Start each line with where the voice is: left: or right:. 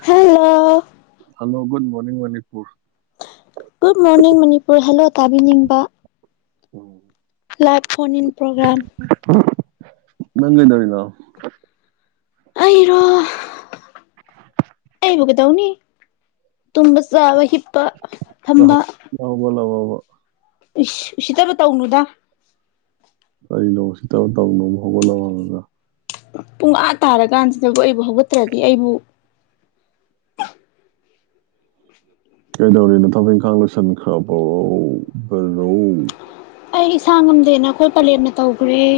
left: Hello
right: hello good morning Manipur
left: good morning Manipur hello ꯇꯥꯕꯤꯅꯤꯡꯕ
right: [inaudible]
left: live phone in programme
right: ꯅꯪ ꯀꯩꯗꯧꯔꯤꯅꯣ
left: ꯑꯩꯔꯣ ꯑꯩꯕꯨ ꯀꯩꯗꯧꯅꯤ ꯇꯨꯝꯕ ꯆꯥꯕ ꯍꯤꯞꯄꯥ
right: [unintelligible]
left: ꯏꯁ ꯎꯁꯤꯠꯇꯕ ꯇꯧꯅꯨꯗ
right: ꯀꯩꯅꯣ ꯎꯁꯤꯠꯇꯕ ꯇꯧꯅꯨꯕ‌ꯣ ꯍꯧꯒꯠ ꯂꯕ ꯍ‌ꯪꯉꯒꯥ
left: ꯄꯨꯡ ꯑꯥ ꯇꯥꯔꯀꯥꯟꯁꯤꯗꯕꯨ ꯑꯩꯕꯨ ꯍꯧꯒꯠꯇ꯭ꯔꯗꯤ ꯑꯩꯕꯨ
right: ꯀꯗꯧꯔꯤ ꯅ‌ꯣ ꯊꯕꯛ ꯏꯪꯈꯥꯡ ꯂꯣꯏꯁꯤꯟꯈ꯭ꯔꯕ‌ꯣ ꯕꯔ‌ꯣ
left: ꯑꯩ ꯏꯁꯥ ꯉꯝꯗꯦꯅ ꯑꯩꯈꯣꯏ ꯄꯂꯦꯅ ꯇꯧꯒ꯭ꯔ‌ꯦ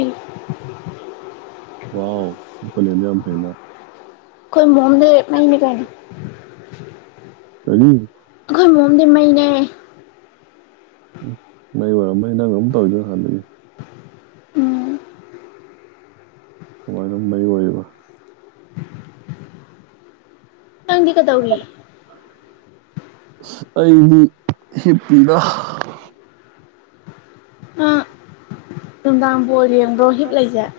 right: ꯋꯥꯎ ꯅ‌‌ꯣꯏ ꯄꯂ‌ꯦꯝꯗꯤ ꯌꯥꯝ ꯐꯩꯅ
left: ꯑꯈ‌ꯣꯏ ꯃꯣꯝꯗꯤ ꯃꯩꯅꯤ ꯀꯩꯅ‌ꯣ
right: ꯀꯔꯤ
left: ꯑꯈꯣꯏ ꯃ‌ꯣꯝꯗꯤ ꯃꯩꯅ‌ꯦ
right: ꯎꯝ ꯃꯩ ꯑꯣꯏꯔꯝꯃꯅꯤ ꯅꯪ ꯑꯗꯨꯝ ꯇꯧꯔꯤꯗꯣ ꯍꯥꯟꯅ ꯗꯨꯝ
left: ꯎꯝ
right: ꯀꯃꯥꯏꯅ ꯃꯩ ꯑꯣꯏꯔꯤꯕꯥ
left: ꯅꯪꯗꯤ ꯀꯩꯗꯧꯔꯤ
right: ꯑꯩꯗꯤ ꯍꯤꯞꯄꯤꯗ
left: ꯑ ꯅꯨꯡꯗꯥꯡ ꯕꯪꯜ ꯌꯦꯡꯕ꯭ꯔꯣ ꯍꯤꯞ ꯂꯩꯖ‌ꯦ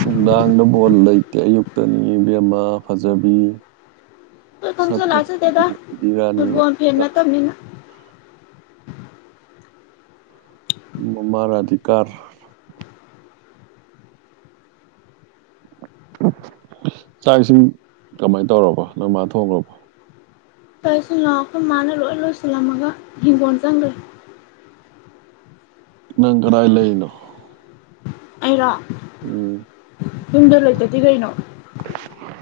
right: ꯅꯨꯡꯗꯥꯡꯗ ꯕꯣꯜ ꯂꯩꯇꯦ ꯑꯌꯨꯛꯇꯅꯤ ꯏꯕꯦꯝꯃꯥ ꯐꯖꯕꯤ
left: ꯑꯈꯣꯏ
right: ꯁꯛ
left: ꯈꯪꯖ
right: ꯐꯖꯕꯤ
left: ꯂꯥꯛꯆꯗꯦꯗ
right: ꯔꯥꯅꯤ
left: ꯐꯨꯠꯕ‌ꯣꯜ ꯐꯦꯟ ꯅꯠꯇꯝꯅꯤꯅ
right: ꯃꯣꯝꯃꯔ ꯑꯗꯤꯀꯥꯔ ꯆꯥꯛ ꯏꯁꯤꯡ ꯀꯃꯥꯏ ꯇꯧꯔꯕ‌ꯣ ꯅ‌ꯣꯏ ꯃꯥ ꯊꯣꯡꯒꯔ ꯕ‌ꯣ
left: ꯆꯥꯛ ꯏꯁꯤꯡ ꯂ‌ꯣ ꯈꯣꯏ ꯃꯥꯅ ꯂꯣꯏ ꯂꯣꯏꯁꯤꯜꯂꯝꯃꯒ ꯍꯤꯡꯒꯣꯟ ꯆꯪꯒꯔꯦ
right: ꯅꯪ ꯀꯔꯥꯏ ꯂꯩꯏ ꯅꯣ
left: ꯑꯩꯔ‌ꯣ
right: ꯎꯝ
left: ꯌꯨꯝꯗ ꯂꯩꯇꯗꯤ ꯀꯩꯅꯣ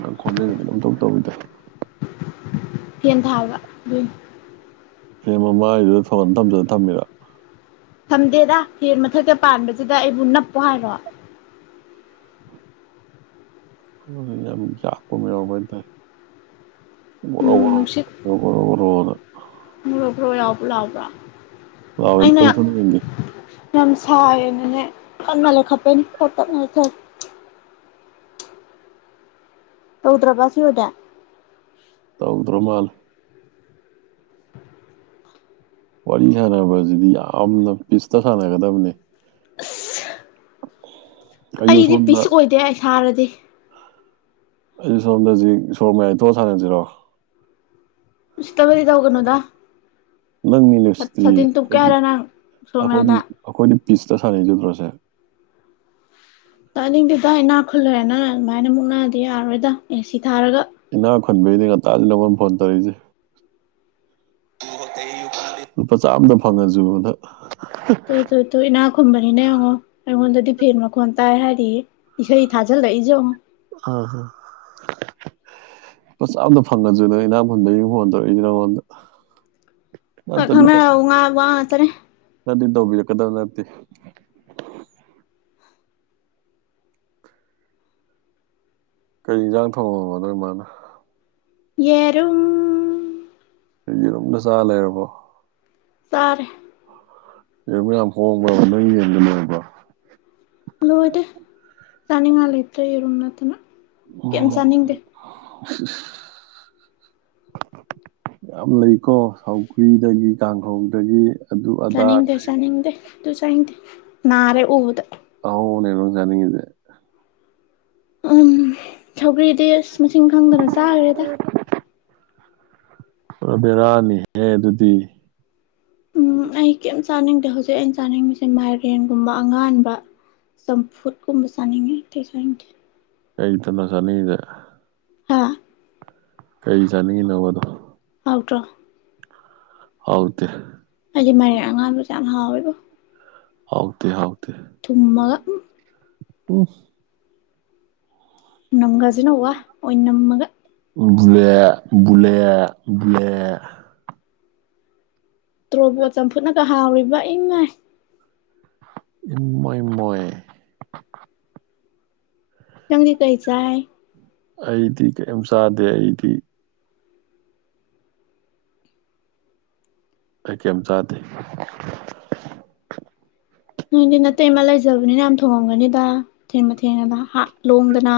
right: ꯅ‌ꯪ ꯈꯣꯟꯖ‌ꯦꯟ ꯀꯩꯅꯣꯝ ꯏꯇꯧ ꯇꯧꯋꯤꯗꯥ
left: ꯍꯦꯟ ꯊꯥꯕ ꯑꯗꯨꯏ ꯅ‌ꯦ
right: ꯐ‌ꯦꯟ ꯃꯃꯥꯏ ꯗꯨꯗꯥ ꯐ‌ꯣꯟꯗ‌‌ꯣ ꯊꯝꯖꯟꯂ ꯊꯝꯃꯤꯔ‌ꯣ
left: ꯊꯝꯗꯦꯗ ꯍꯦꯟ ꯃꯊꯛꯇ ꯄꯥꯟꯕꯖꯤꯗ ꯑꯩꯕꯨ ꯅꯞꯄꯣ ꯍꯥꯏꯔꯣ
right: ꯌꯥꯝ ꯌꯥꯛꯄ ꯑꯃꯥ ꯌꯥꯎꯕ ꯍꯥꯏꯇꯥ ꯔ‌ꯦ ꯒ‌ꯣꯔ‌ꯣ
left: ꯅꯣꯡ
right: ꯒ‌ꯣꯔ‌ꯣ ꯒ‌ꯣꯔ‌ꯣ ꯒ‌ꯣꯔ‌ꯣ ꯒ‌ꯣꯔ‌ꯣꯅ
left: ꯕ꯭‌ꯣꯔꯣ ꯕ‌ꯣ꯭ꯔ‌ꯣ ꯌꯥꯎꯕ ꯂꯥꯎꯕ꯭ꯔ‌ꯣ
right: ꯂꯥꯎꯋ‌ꯦꯗ ꯃꯗ‌ꯪ ꯌ‌ꯦꯡꯒ‌ꯦ
left: ꯌꯥꯝ ꯁꯥꯏꯌꯦꯅꯅꯦ ꯀꯟꯅ ꯂꯩꯈꯇꯞꯩꯅꯦ ꯈꯔꯥ ꯇꯞꯅꯥ ꯂꯩꯊ ꯇꯧꯗ꯭ꯔꯕ ꯁꯤ ꯑꯣꯏꯗꯤ
right: ꯇꯧꯗ꯭ꯔꯥ ꯃꯥꯂ‌ꯦ ꯋꯥꯔꯤ ꯁꯥꯟꯅꯕꯁꯤꯗꯤ ꯌꯥꯝꯅ ꯄꯤꯁꯇ ꯁꯥꯟꯅꯒꯗꯕꯅꯦ ꯑꯩꯁꯨ
left: ꯑꯩꯗꯤ
right: ꯁꯣꯝꯗ
left: ꯄꯤꯁ ꯑꯣꯏꯗꯦ ꯑꯩ ꯁꯔꯗꯤ
right: ꯑꯩ ꯁꫭꯝꯗ ꯍꯧꯖꯤꯛ ꯁꫭꯔꯛ ꯃꯌꯥꯏ ꯊꫭꯛꯑꯒ ꯁꯅꯥꯁꯤꯔꫭ
left: ꯎꯁꯤꯠꯇꯕꯗꯤ ꯇꯧꯒꯅꯨꯗ
right: ꯅꯪꯅꯤꯅꯦꯁꯤꯗꯤ
left: ꯁꯥꯇꯤꯟ ꯇꯨꯞꯀꯦ
right: ꯑꯩꯈꯣꯏꯗꯤ
left: ꯍꯥꯏꯔ ꯅꯪ ꯁꯣꯔ
right: ꯑꯩꯈꯣꯏꯗꯤ
left: ꯃꯌꯥꯗ
right: ꯑꯩꯈꯣꯏꯗꯤ ꯄꯤꯁꯇ ꯁꯥꯟꯅꯩꯁꯦ ꯎꯗ꯭ꯔꫭ ꯁꯦ
left: ꯇꯅꯤꯡꯗꯦꯗ ꯏꯅꯥꯛ ꯈꯨꯅꯂꯦꯅ ꯑꯗꯨꯃꯥꯏꯅ ꯃꯨꯛꯅꯥꯗꯤ ꯌꯥꯔꯣꯏꯗ ꯑꯦ ꯁꯤ ꯊꯥꯔꯒ
right: ꯏꯅꯥꯛ ꯈꯨꯟꯕꯩꯅꯦ ꯉꯥꯛꯇꯥꯗ ꯅꯉꯣꯟ ꯐꯣꯟ ꯇꯧꯏꯁꯦ [inaudible] ꯂꯨꯄꯥ ꯆꯥꯝꯃꯗ ꯐꯪꯉꯁꯨꯅ
left: [unintelligible] ꯇꯣ ꯏꯅꯥꯛ ꯈꯨꯨꯝꯕꯅꯤꯅ ꯌꯦꯡꯉꯣ ꯑꯩꯉꯣꯟꯗꯗꯤ ꯐꯦꯟ ꯃꯈꯣꯟ ꯇꯥꯏ ꯍꯥꯏꯔꯤꯌꯦ ꯏꯁꯩ ꯊꯥꯖꯤꯜꯂꯛꯏꯁꯦ ꯌꯦꯡꯉꯣ
right: ꯑꯥ ꯍꯥ ꯂꯨꯄꯥ ꯆꯥꯝꯃꯗ ꯐꯪꯉꯁꯨꯅ ꯏꯅꯥꯛ ꯈꯨꯟꯕꯩꯅꯦ ꯐꫭꯟ ꯇꯧꯏꯁꯦ ꯅꯪꯑꫭꯟꯗ
left: ꯍꯣꯏ
right: ꯅꯠꯇꯔꯗꯤ ꯇꯥꯎꯕꯤ
left: ꯈꯪꯅꯔꯕ ꯉꯥ ꯋꯥ ꯉꯥꯛꯇꯅꯦ
right: ꯅꯠꯇꯔꯗꯤ ꯇꯥꯎꯕꯤꯔꯥꯛꯀꯗꯨꯕ ꯅꯠꯇꯦ ꯀꯩ ꯌꯦꯟꯖꯥꯡ ꯊꫭꯡꯉꯕ ꯅꯣꯏ ꯃꯥꯅ
left: ꯌꯦꯔꯨꯝ
right: ꯌꯦꯔꯨꯝꯗ ꯆꯥ ꯂꯩꯔꯕꯣ
left: ꯆꯔꯦ
right: ꯌꯦꯔꯨꯝ ꯌꯥꯝ ꯍꯣꯡꯕ꯭ꯔꯕ ꯅꯣꯏ ꯌꯦꯟ ꯂꯣꯏꯕ꯭ꯔꯣ
left: ꯂꯣꯏꯗꯦ ꯆꯥꯅꯤꯡꯉꯥꯏ ꯂꯩꯇ꯭ꯔꯦ ꯌꯦꯔꯨꯝ ꯅꯠꯇꯅ
right: ꯑꫭ
left: ꯀꯩꯝ ꯆꯥꯅꯤꯡꯗꯦ
right: ꯏꯁ ꯏꯁ [unintelligible] ꯌꯥꯝ ꯂꯩꯀꯣ ꯁꯧꯒ꯭ꯔꯤꯗꯒꯤ ꯀꯥꯡꯍꯧꯗꯒꯤ ꯑꯗꯨ ꯑꯗꯥ
left: ꯆꯅꯤꯡꯗꯦ ꯆꯅꯤꯡꯗꯦ ꯑꯗꯨ ꯆꯅꯤꯡꯗꯦ ꯅꯥꯔꯦ ꯎꯕꯗ
right: ꯑꯍꯧꯕꯅꯦꯕ ꯅꯪ ꯆꯅꯤꯡꯉꯤꯁꯦ
left: ꯎꯝ ꯁꯧꯒ꯭ꯔꯤꯗꯤ ꯑꯁ ꯃꯁꯤꯡ ꯈꯪꯗꯅ ꯆꯥꯈ꯭ꯔꯦꯗ
right: ꯄꯨꯔ ꯕꯦꯔꯥꯅꯤꯍꯦ ꯑꯗꯨꯗꯤ
left: ꯎꯝ ꯑꯩ ꯀꯩꯝ ꯆꯥꯅꯤꯡꯗꯦ ꯍꯧꯖꯤꯛ ꯑꯩꯅ ꯆꯥꯅꯤꯡꯉꯤꯁꯦ ꯃꯥꯏꯔꯦꯟꯒꯨꯝꯕ ꯑꯉꯥꯟꯕ ꯆꯥꯝꯐꯨꯠ ꯀꯨꯝꯕ ꯆꯥꯅꯤꯡꯉꯦ ꯑꯇꯩ ꯆꯥꯅꯤꯡꯗꯦ
right: ꯑꯩꯇꯅ ꯆꯅꯤꯡꯏꯁꯦ
left: ꯍꯥ
right: ꯀꯩ ꯆꯥꯅꯤꯡꯉꯤꯅꯣꯕ ꯑꯗꯣ
left: ꯍꯥꯎꯇ꯭ꯔꯣ
right: ꯍꯥꯎꯇꯦ
left: ꯑꯩꯗꯤ ꯃꯔꯦꯛ ꯑꯉꯥꯡꯕꯁꯦ ꯌꯥꯝ ꯍꯥꯎꯋꯦꯕꯣ
right: ꯍꯥꯎꯇꯦ ꯍꯥꯎ
left: ꯊꯨꯝꯃꯒ ꯎꯝ
right: ꯎꯝ
left: ꯅꯝꯒꯁꯤꯅ ꯋꯥ ꯑꯣꯏꯅꯝꯃꯒ
right: ꯕꯨꯂꯦ ꯕꯨꯂꯦ ꯕꯨꯂꯦ
left: ꯇ꯭ꯨꯔꯣꯕꯣꯠ ꯆꯝꯐꯨꯠꯅꯒ ꯍꯥꯎꯔꯤꯕ ꯏꯃꯥꯏ
right: ꯏꯃꯥꯏ ꯃꯣꯏ
left: ꯅꯪꯗꯤ ꯀꯔꯤ ꯆꯥꯏ
right: ꯑꯩꯗꯤ ꯀꯩꯝ ꯆꯥꯗꯦ ꯑꯩꯗꯤ ꯑꯩ ꯀꯔꯥꯝ ꯆꯥꯗꯦ
left: ꯅꯣꯏꯗꯤ ꯅꯇꯩꯃꯥ ꯂꯩꯖꯕꯅꯤꯅ ꯌꯥꯝ ꯊꯣꯡꯉꯝꯒꯅꯤꯗ ꯊꯦꯡ ꯃꯊꯦꯡꯒꯥꯗꫭ ꯍꯥꯞ ꯂꯣꯡꯗꯅ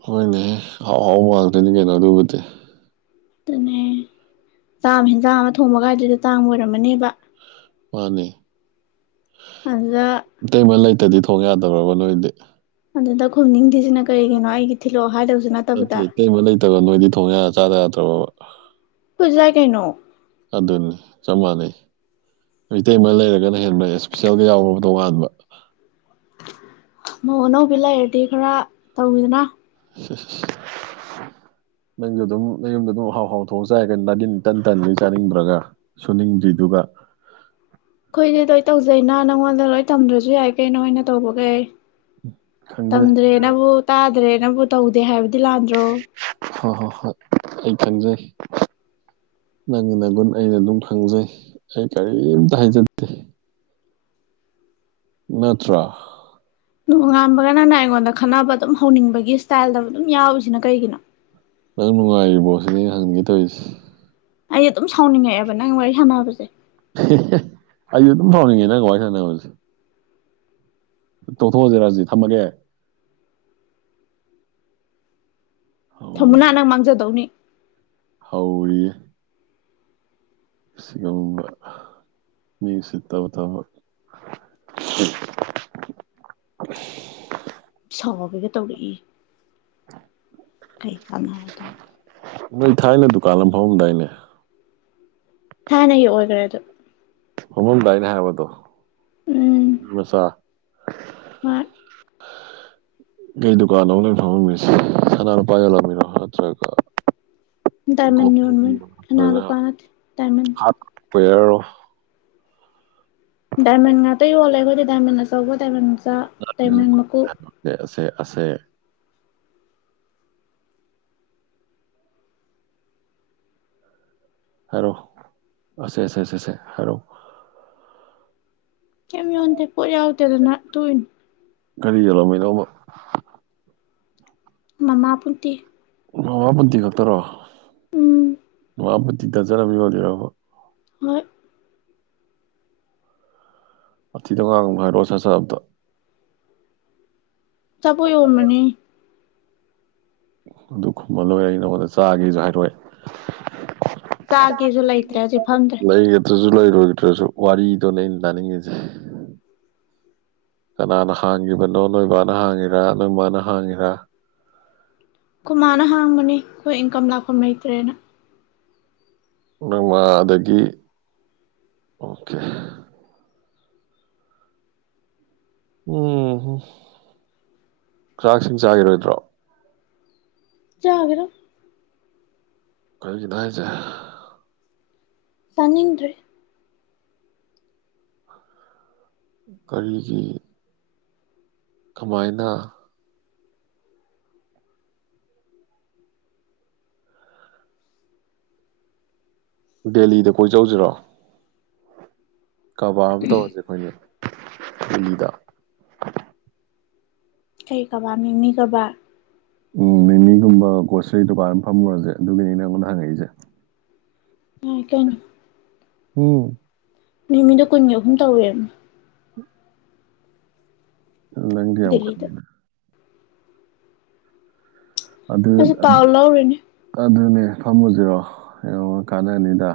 right: ꯑꯩꯈꯣꯏꯅꯦꯍ ꯑꯥꯎ ꯍꯥꯎꯕ ꯉꯥꯛꯇꯅꯤ ꯀꯩꯅꯣ ꯑꯗꯨꯕꯨꯗꯤ
left: ꯑꯗꯨꯅꯦ ꯆꯥꯝ ꯑꯃ ꯍꯦꯟꯖꯥꯡ ꯑꯃ ꯊꯣꯡꯕ ꯀꯥꯏꯗꯨꯗ ꯇꯥꯡ ꯑꯣꯏꯔꯝꯃꯅꯦꯕ
right: ꯃꯥꯅꯦ
left: ꯑꯗꯥ
right: ꯏꯇꯩꯃ ꯂꯩꯇꯗꯤ ꯊꯣꯡ ꯌꯥꯗ꯭ꯔꯕ ꯅꯣꯏꯗꯤ
left: ꯑꯗꯨꯗ ꯈꯣꯝꯅꯤꯡꯗꯁꯤꯅ ꯀꯔꯤꯒꯤꯅꯣ ꯑꯩꯒꯤ ꯊꯤꯜꯂꯛꯑꯣ ꯍꯥꯏꯗꯕꯁꯨ ꯅꯠꯇꯕꯗ
right: ꯀꯩꯕ ꯂꯩꯇꯕ ꯅꯣꯏꯗꯤ ꯊꯣꯡ ꯆꯥꯗ ꯌꯥꯗ꯭ꯔꯕ
left: ꯐꯖꯥꯏ ꯀꯩꯅꯣ
right: ꯑꯗꯨꯅꯤ ꯆꯞ ꯃꯥꯟꯅꯩ ꯚꯦꯖꯤꯇꯦꯕꯜ ꯂꯩꯔꯒꯅ ꯍꯦꯟꯕ ꯏꯁꯄꯤꯁꯦꯜꯒ ꯌꯥꯎꯅꯕ ꯇꯣꯉꯥꯟꯕ
left: ꯃ ꯑꯅꯧꯕꯤ ꯂꯩꯔꯗꯤ ꯈꯔ ꯇꯧꯋꯤꯗꯅ
right: [inaudible] ꯅꯪꯁꯨ ꯑꯗꯨꯝ ꯑꯩ ꯌꯨꯝꯗ ꯑꯗꯨꯝ ꯍꯥꯎ ꯍꯥꯎꯊꯣꯡ ꯆꯥꯏ ꯀ ꯅꯥꯗꯤꯟ ꯇꯟ ꯇꯟꯗꯤ ꯆꯥꯅꯤꯡꯗ꯭ꯔꯒ ꯁꯨꯅꯤꯡꯗ꯭ꯔꯤꯗꯨꯒ
left: ꯑꯩꯈꯣꯏꯗꯤ ꯂꯣꯏ ꯇꯧꯖꯩꯅ ꯅꯪꯉꯣꯟꯗ ꯂꯣꯏ ꯇꯝꯗ꯭ꯔꯁꯨ ꯌꯥꯏ ꯀꯩ ꯅꯣꯏꯅ ꯇꯧꯕꯈꯩ ꯑꯩ
right: ꯈꯪꯖꯩ
left: ꯇꯝꯗ꯭ꯔꯦꯅꯕꯨ ꯇꯥꯗ꯭ꯔꯦꯅꯕꯨ ꯇꯧꯗꯦ ꯍꯥꯏꯕꯗꯤ ꯂꯥꯟꯗ꯭ꯔꯣ
right: ꯍꯣꯏ ꯍꯣꯏ ꯍꯣꯏ ꯑꯩ ꯆꯪꯖꯩꯦ ꯅꯪꯒꯤ ꯅꯒꯨꯟ ꯑꯩꯅ ꯑꯗꯨꯝ ꯈꯪꯖꯩ ꯑꯩ ꯀꯔꯤꯝꯇ ꯍꯥꯏꯖꯗꯦ ꯅꯠꯇ꯭ꯔ
left: ꯅꯣꯡꯉꯥꯟꯕꯒꯅꯅ ꯑꯩꯉꯣꯟꯗ ꯈꯠꯅꯕ ꯑꯗꯨꯝ ꯍꯧꯅꯤꯡꯕꯒꯤ ꯁ꯭ꯇꯥꯏꯜꯗ ꯑꯗꯨꯝ ꯌꯥꯎꯔꯤꯁꯤꯅ ꯀꯩꯒꯤꯅꯣ
right: ꯅꯪ ꯅꯨꯡꯉꯥꯏꯔꯤꯕ ꯄꯣꯠꯁꯤꯅꯦ ꯑꯩꯅ ꯍꯪꯒꯦ ꯇꯧꯔꯤꯁꯦ
left: ꯑꯩ ꯑꯗꯨꯝ ꯁꯥꯎꯅꯤꯡꯉꯛꯑꯦꯕ ꯅꯪ ꯋꯥꯔꯤ ꯁꯥꯟꯅꯕꯁꯦ
right: ꯑꯩꯁꯨ ꯑꯗꯨꯝ ꯐꯥꯎꯅꯤꯡꯉꯦ ꯅꯪꯒ ꯋꯥꯔꯤ ꯁꯥꯟꯅꯕꯁꯦ ꯇꯧꯊꯣꯛꯑꯁꯦ ꯔꯥꯖꯤꯠ ꯊꯝꯃꯒꯦ
left: ꯊꯝꯃꯨꯅꯥ ꯅꯪ ꯃꯥꯡꯖꯗꯧꯅꯤ
right: ꯍꯧꯔꯤ ꯁꯤꯒꯨꯝꯕ ꯃꯤꯁꯤ ꯇꯕ ꯇꯕ
left: ꯁꯥꯎꯒꯒ ꯇꯧꯔꯛꯏ ꯀꯩ ꯇꯥꯟꯅꯔꯗꯣꯏꯅ
right: ꯅꯣꯏ ꯊꯥꯏꯅ ꯗꯨꯀꯥꯟ ꯑꯃ ꯐꯥꯎꯑꯝꯗꯥꯏꯅꯦ
left: ꯊꯥꯏꯅꯒꯤ ꯑꯣꯏꯈ꯭ꯔꯦꯗꯣ
right: ꯍꯣꯡꯉꯝꯗꯥꯏꯅꯦ ꯍꯥꯏꯕ ꯑꯗꯣ ꯃꯤꯃꯆꯥ꯫
left: ꯃꯥꯏꯠ꯫
right: ꯀꯩ ꯗꯨꯀꯥꯟꯅꯣꯕ ꯅꯣꯏ ꯐꯃꯝꯃꯤꯖꯦ ꯁꯅꯥ ꯂꯨꯄꯥ ꯌꯣꯜꯂꯝꯃꯤꯔꯣ ꯅꯠꯇ꯭ꯔꯒ
left: ꯗꯥꯏꯃꯟ ꯌꯣꯟꯕꯅꯤ ꯁꯅꯥ ꯂꯨꯄꯥ
right: [unintelligible]
left: ꯅꯠꯇꯦ ꯗꯥꯏꯃꯟ
right: ꯍꯥꯠ ꯋꯥꯌꯥꯔꯔꯣ
left: ꯗꯥꯏꯃꯟ ꯉꯥꯛꯇ ꯌꯣꯜꯂꯦ ꯑꯩꯈꯣꯏꯗꯤ ꯗꯥꯏꯃꯟ ꯑꯆꯧꯕ ꯗꯥꯏꯃꯟ ꯃꯆꯥ ꯗꯥꯏꯃꯟ ꯃꯀꯣꯛ
right: ꯁꯦ ꯑꯁꯦ ꯑꯁꯦ ꯍꯥꯏꯔꯣ ꯑꯦꯁꯦꯁꯦꯁꯦꯁꯦ ꯍꯥꯏꯔꯣ
left: ꯀꯏꯝ ꯌꯣꯟꯗꯦ ꯄꯣꯠ ꯌꯥꯥꯎꯗꯦꯗꯅ ꯇꯣꯛꯏꯅꯤ
right: ꯀꯔꯤ ꯌꯦꯂꯝꯃꯤꯅꯣꯕ
left: ꯃꯃꯥꯄꯨꯟꯇꯤ
right: ꯃꯃꯥꯄꯨꯟꯇꯤ ꯈꯛꯇꯔꯣ
left: ꯎꯝ
right: ꯃꯃꯥꯄꯨꯟꯇꯤ ꯗꯔꯖꯟ ꯑꯃ ꯌꯣꯜꯂꯤꯔꯕ
left: ꯃꯣꯏ
right: ꯋꯥꯊꯤꯗꯣ ꯉꯥꯡꯉꯅꯣ ꯍꯥꯏꯔꯛꯣ ꯁꯠ ꯁꯠ ꯑꯝꯇ
left: ꯑꯆꯥꯄꯣꯠ ꯌꯣꯟꯕꯅꯤ
right: ꯑꯗꯨ ꯈꯨꯝꯃ ꯂꯣꯏꯔꯦ ꯑꯩ ꯅꯉꯣꯟꯗ ꯆꯥꯒꯦꯖꯨ ꯍꯥꯏꯔꯛꯑꯣꯏ
left: ꯆꯥꯒꯦꯁꯨ
right: ꯆꯥꯛꯇꯤ
left: ꯂꯩꯇ꯭ꯔꯦ ꯍꯧꯖꯤꯛ ꯐꯝꯗ꯭ꯔꯦ
right: [unintelligible] ꯂꯩꯌꯦꯞ ꯑꯗꯨꯖꯨ ꯂꯩꯔꯣꯏꯗ꯭ꯔꯖꯨ ꯋꯥꯔꯤꯗꯣꯅꯦ ꯑꯩꯅ ꯇꯥꯅꯤꯡꯉꯤꯖꯦ ꯀꯅꯥꯅ ꯍꯥꯡꯉꯤꯕꯅꯣ ꯅꯣꯏꯕꯥꯅ ꯍꯥꯡꯉꯤꯔꯥ ꯅꯣꯏ ꯃꯥꯅ ꯍꯥꯡꯉꯤꯔꯥ
left: ꯑꯩꯈꯣꯏ ꯃꯥꯅ ꯍꯥꯡꯕꯅꯤ ꯑꯩꯈꯣꯏ ꯏꯟꯀꯝ ꯂꯥꯛꯐꯝ ꯂꯩꯇ꯭ꯔꯦꯅ
right: ꯅꯪ ꯃꯥꯗꯒꯤ ꯑꯣꯀꯦ ꯎꯝ ꯆꯥꯛꯏꯁꯤꯡ ꯆꯥꯒꯤꯔꯣꯏꯗ꯭ꯔꯣ
left: ꯆꯥꯒꯤꯔꯣꯏ
right: ꯀꯔꯤꯒꯤꯅꯣ ꯍꯥꯏꯖꯦ
left: ꯇꯅꯤꯡꯗ꯭ꯔꯦ
right: ꯀꯔꯤꯒꯤ ꯀꯃꯥꯏꯅ ꯗꯦꯂꯤꯗ ꯀꯣꯏ ꯆꯧꯖꯤꯔꯣ ꯀꯕꯥꯔ ꯑꯃ ꯇꯧꯔꯖꯦ ꯑꯩꯈꯣꯏ ꯑꯅꯤ ꯗꯦꯂꯤꯗ
left: ꯀꯩ ꯀꯥꯕꯔ ꯃꯤꯃꯤ ꯀꯥꯕꯔ
right: ꯎꯝ ꯃꯤꯃꯤꯒꯨꯝꯕ ꯒꯣꯁꯔꯤ ꯗꯨꯀꯥꯟ ꯑꯃ ꯐꯝꯃꯨꯔꯖꯦ ꯑꯗꯨꯒꯤꯅꯤꯅ ꯅꯉꯣꯟꯗ ꯍꯪꯉꯛꯏꯖꯦ
left: ꯌꯥꯏ ꯀꯩꯅꯣ
right: ꯎꯝ
left: ꯃꯤꯃꯤꯗꯣ ꯀꯨꯟꯒꯤ ꯑꯍꯨꯝ ꯇꯧꯋꯦꯕꯅꯤ
right: ꯅꯪꯗꯤ ꯌꯥꯝ [unintelligible]
left: ꯗꯦꯜꯂꯤꯗ
right: ꯈꯠꯅꯤꯅ ꯑꯗꯨ
left: ꯑꯩꯁꯨ ꯄꯥꯎ
right: [unintelligible]
left: ꯂꯧꯔꯤꯅꯦ
right: ꯑꯗꯨꯅꯦ ꯐꯝꯃꯨꯖꯤꯔꯣ ꯌꯥꯝ ꯀꯥꯟꯅꯅꯤꯗ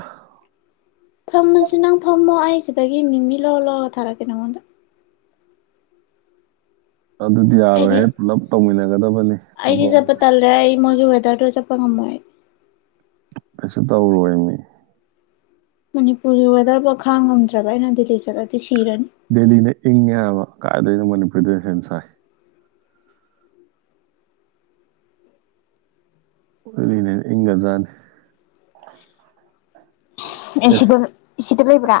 left: ꯐꯝꯃꯁꯨ ꯅꯪ ꯐꯝꯃꯣ ꯑꯩ ꯁꯤꯗꯒꯤ ꯃꯤꯃꯤ ꯂꯧꯔ ꯂꯧꯔꯒ ꯊꯥꯔꯛꯀꯦ ꯅꯪꯉꯣꯟꯗ
right: ꯑꯗꯨꯗꯤ ꯌꯥꯔꯣꯏꯍꯦ
left: ꯑꯩꯗꯤ
right: ꯄꯨꯂꯞ ꯇꯧꯃꯤꯟꯅꯒꯗꯕꯅꯤ
left: ꯑꯩꯗꯤ
right: ꯊꯕꯛ
left: ꯆꯠꯄ ꯇꯜꯂꯦ ꯑꯩ ꯃꯣꯏꯒꯤ ꯋꯦꯗꯔꯗꯣ ꯆꯠꯄ ꯉꯝꯃꯣꯏ
right: ꯀꯩꯁꯨ ꯇꯧꯔꯣꯏ ꯃꯤ
left: ꯃꯅꯤꯄꯨꯔꯒꯤ ꯋꯦꯗꯔꯐꯥꯎ ꯈꯥꯡ ꯉꯝꯗ꯭ꯔꯕ ꯑꯩꯅ ꯗꯦꯜꯂꯤ ꯆꯠꯂꯗꯤ ꯁꯤꯔꯅꯤ
right: ꯗꯦꯜꯂꯤꯅ ꯏꯪꯉꯦ ꯍꯥꯏꯕ ꯀꯥꯏꯗꯩꯅꯣ ꯃꯅꯤꯄꯨꯔꯗꯅ ꯍꯦꯟꯅ ꯁꯥꯏ ꯗꯦꯂꯤꯅ ꯍꯦꯟꯅ ꯏꯪꯒ꯭ꯔꯖꯥꯠꯅꯤ
left: ꯑꯦꯁꯤꯗ
right: ꯑꯦꯁ
left: ꯁꯤꯗ ꯂꯩꯕ꯭ꯔꯥ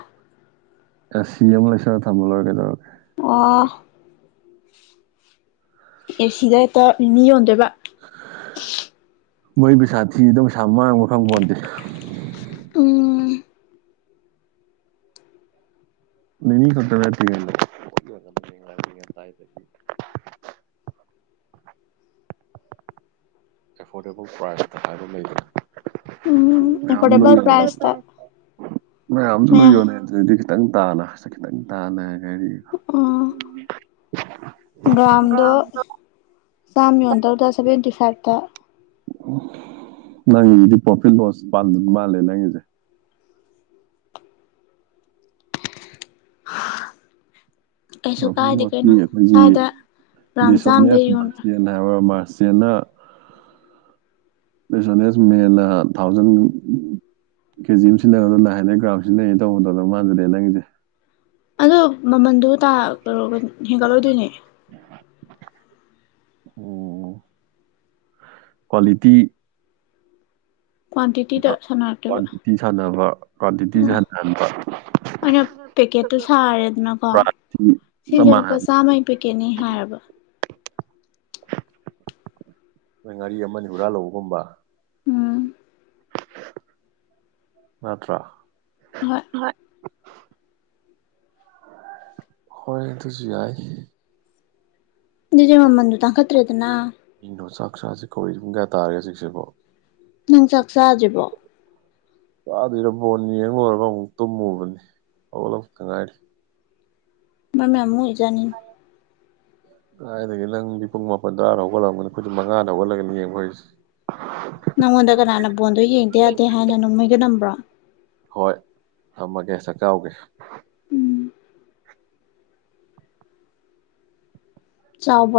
right: ꯑꯦ ꯁꯤ ꯑꯦꯝ ꯂꯥꯏꯁꯜꯂ ꯊꯥꯝꯃꯂꯣꯏꯔꯦ ꯀꯩꯗꯧꯔꯒꯦ
left: ꯑꯣ ꯑꯦꯁꯤꯗ ꯍꯦꯛꯇ ꯃꯤꯃꯤ ꯌꯣꯟꯗꯣꯏꯕ
right: ꯃꯩ ꯄꯩꯁꯥ ꯊꯤꯕꯗ ꯄꯩꯁꯥ ꯃꯥꯡꯕꯔ ꯈꯪ ꯄꯣꯟꯇꯦ
left: ꯎꯝ
right: ꯃꯤꯃꯤ ꯈꯛꯇ ꯅꯠꯇꯦ [unintelligible] ꯑꯦꯐꯣꯔꯗꯦꯕꯜ ꯄ꯭ꯔꯥꯏꯖꯇ ꯍꯥꯏꯕꯝ ꯂꯩꯗꯅ
left: ꯎꯝ ꯑꯦꯐꯣꯔꯗꯦꯕꯜ ꯄ꯭ꯔꯥꯏꯁꯇ ꯑꯦ
right: [unintelligible] ꯑꯗꯨꯗꯩꯗꯤ ꯈꯤꯇꯪ ꯇꯥꯅ ꯈꯤꯇꯪ ꯇꯥꯅ ꯒꯥꯔꯤ
left: ꯎꯝ
right: [unintelligible]
left: ꯒ꯭ꯔꯥꯝꯗꯣ ꯆꯥꯝꯃ ꯌꯣꯟꯗꯧꯗ ꯁꯚꯦꯟꯇꯤ ꯐꯥꯏꯚꯇ
right: ꯅꯪꯒꯤꯒꯤꯗꯨꯗꯤ ꯄ꯭ꯔꯣꯐꯤꯠ ꯂꯣꯁ ꯄꯥꯟꯗꯅ ꯃꯥꯜꯂꯦ ꯅꯪꯒꯤꯁꯦ
left: [unintelligible] ꯀꯩꯁꯨ
right: ꯄ꯭ꯔꯣꯐꯤꯠ
left: ꯀꯥꯏꯗꯦ
right: ꯂꯣꯁꯀꯤ
left: ꯀꯩꯅꯣ
right: ꯑꯩꯈꯣꯏꯒꯤ
left: ꯁ꯭ꯋꯥꯏꯗ ꯒ꯭ꯔꯥꯝ ꯆꯥꯝꯗ ꯌꯣꯟꯕ꯭ꯔꯥ
right: ꯀꯅ ꯍꯥꯏꯕ ꯃꯥꯁꯦꯅ ꯁꯁ ꯃꯦꯜꯂ ꯊꯥꯎꯖꯟ ꯀꯦꯖꯤ ꯑꯃ ꯁꯤꯖꯤꯟꯅꯒꯗ ꯅꯥꯏꯟ ꯍꯟꯗ꯭ꯔꯦꯗ ꯒ꯭ꯔꯥꯝ ꯁꯤꯖꯤꯟꯅꯩ ꯇꯧꯕꯗꯣ ꯑꯗꯨ ꯃꯥꯟꯖꯜꯂꯛꯑꯦ ꯅꯪꯁꯦ
left: ꯑꯗꯣ ꯃꯃꯟꯗꯣ ꯇꯥ ꯀꯩꯅꯣ ꯍꯦꯟꯒꯠꯂꯣꯏꯗꯣꯏꯅꯦ
right: ꯑꯣ ꯀ꯭ꯋꯥꯂꯤꯇꯤ
left: ꯀ꯭ꯋꯥꯟꯇꯤꯇꯤꯗ ꯁꯥꯟꯅꯔꯛꯇꯣꯏꯕ
right: ꯀ꯭ꯋꯥꯟꯇꯤꯇꯤ ꯁꯥꯟꯅꯕ ꯀ꯭ꯋꯥꯟꯇꯤꯇꯤꯁꯦ
left: ꯎꯝ
right: ꯍꯟꯊꯍꯟꯕ
left: ꯑꯩꯅ ꯄꯦꯛꯀꯦꯠꯇꯨ ꯁꯥꯔꯦꯗꯅꯀꯣ
right: ꯄ꯭ꯔꯥꯏꯁꯇꯤ ꯆꯞ
left: ꯁꯤꯁꯦ ꯂꯨꯄꯥ
right: ꯃꯥꯟꯅꯍꯟꯕ
left: ꯆꯥꯝꯃ ꯄꯤꯀꯦꯅꯤ ꯍꯥꯏꯔꯕ
right: ꯅꯣꯏ ꯉꯥꯔꯤ ꯑꯃ ꯍꯨꯔꯥꯟ ꯂꯧꯕꯒꯨꯝꯕ
left: ꯎꯝ
right: ꯅꯠꯇ꯭ꯔꯣ ꯍꯣꯏ ꯍꯣꯏ ꯑꯗꯨꯁꯨ ꯌꯥꯏ
left: ꯑꯗꯨꯗꯤ ꯃꯃꯟꯗꯨ ꯇꯥꯡꯈꯠꯇ꯭ꯔꯦꯗꯅ
right: ꯑꯩꯅꯣ ꯆꯥꯛ ꯆꯁꯤ ꯀꯧꯏ ꯄꯨꯡ ꯀꯌꯥ ꯇꯥꯔꯒꯦ ꯍꯧꯖꯤꯁꯤꯕꯣ
left: ꯅꯪ ꯆꯥꯛ ꯆꯥꯗ꯭ꯔꯤꯕꯣ
right: ꯆꯥꯗ꯭ꯔꯤꯗ ꯕꯣꯟ ꯌꯦꯡ ꯂꯣꯏꯔꯒ ꯑꯃꯨꯛ ꯇꯨꯝꯃꯨꯕꯅꯤ ꯍꯧꯒꯠꯂꯛꯄꯗ ꯉꯥꯏꯔꯤ
left: ꯃꯔꯝ ꯌꯥꯝ ꯃꯣꯛ ꯏ ꯖꯥꯠꯅꯤꯅꯦ
right: [inaudible] ꯀꯥꯏꯗꯒꯤ ꯅꯪꯗꯤ ꯄꯨꯡ ꯃꯥꯄꯟ ꯇꯔꯥꯗ ꯍꯧꯒꯠꯂꯝꯒꯅꯤ ꯈꯣꯏꯗꯤꯟ ꯃꯉꯥꯗ ꯍꯧꯒꯠꯂꯒꯅꯤ ꯌꯦꯡꯕ ꯍꯧꯔꯤꯖꯤ [unintelligible]
left: ꯅꯪꯉꯣꯟꯗ ꯀꯅꯥꯅ ꯕꯣꯟꯗꯣ ꯌꯦꯡꯗ ꯌꯥꯗꯦ ꯍꯥꯏꯅ ꯅꯣꯡꯃꯩꯒ ꯅꯝꯕ꯭ꯔꯣ
right: ꯍꯣꯏ ꯊꯝꯃꯒꯦ ꯆꯥꯛ ꯆꯥꯥꯎꯒꯦ
left: ꯎꯝ ꯆꯥꯎꯕ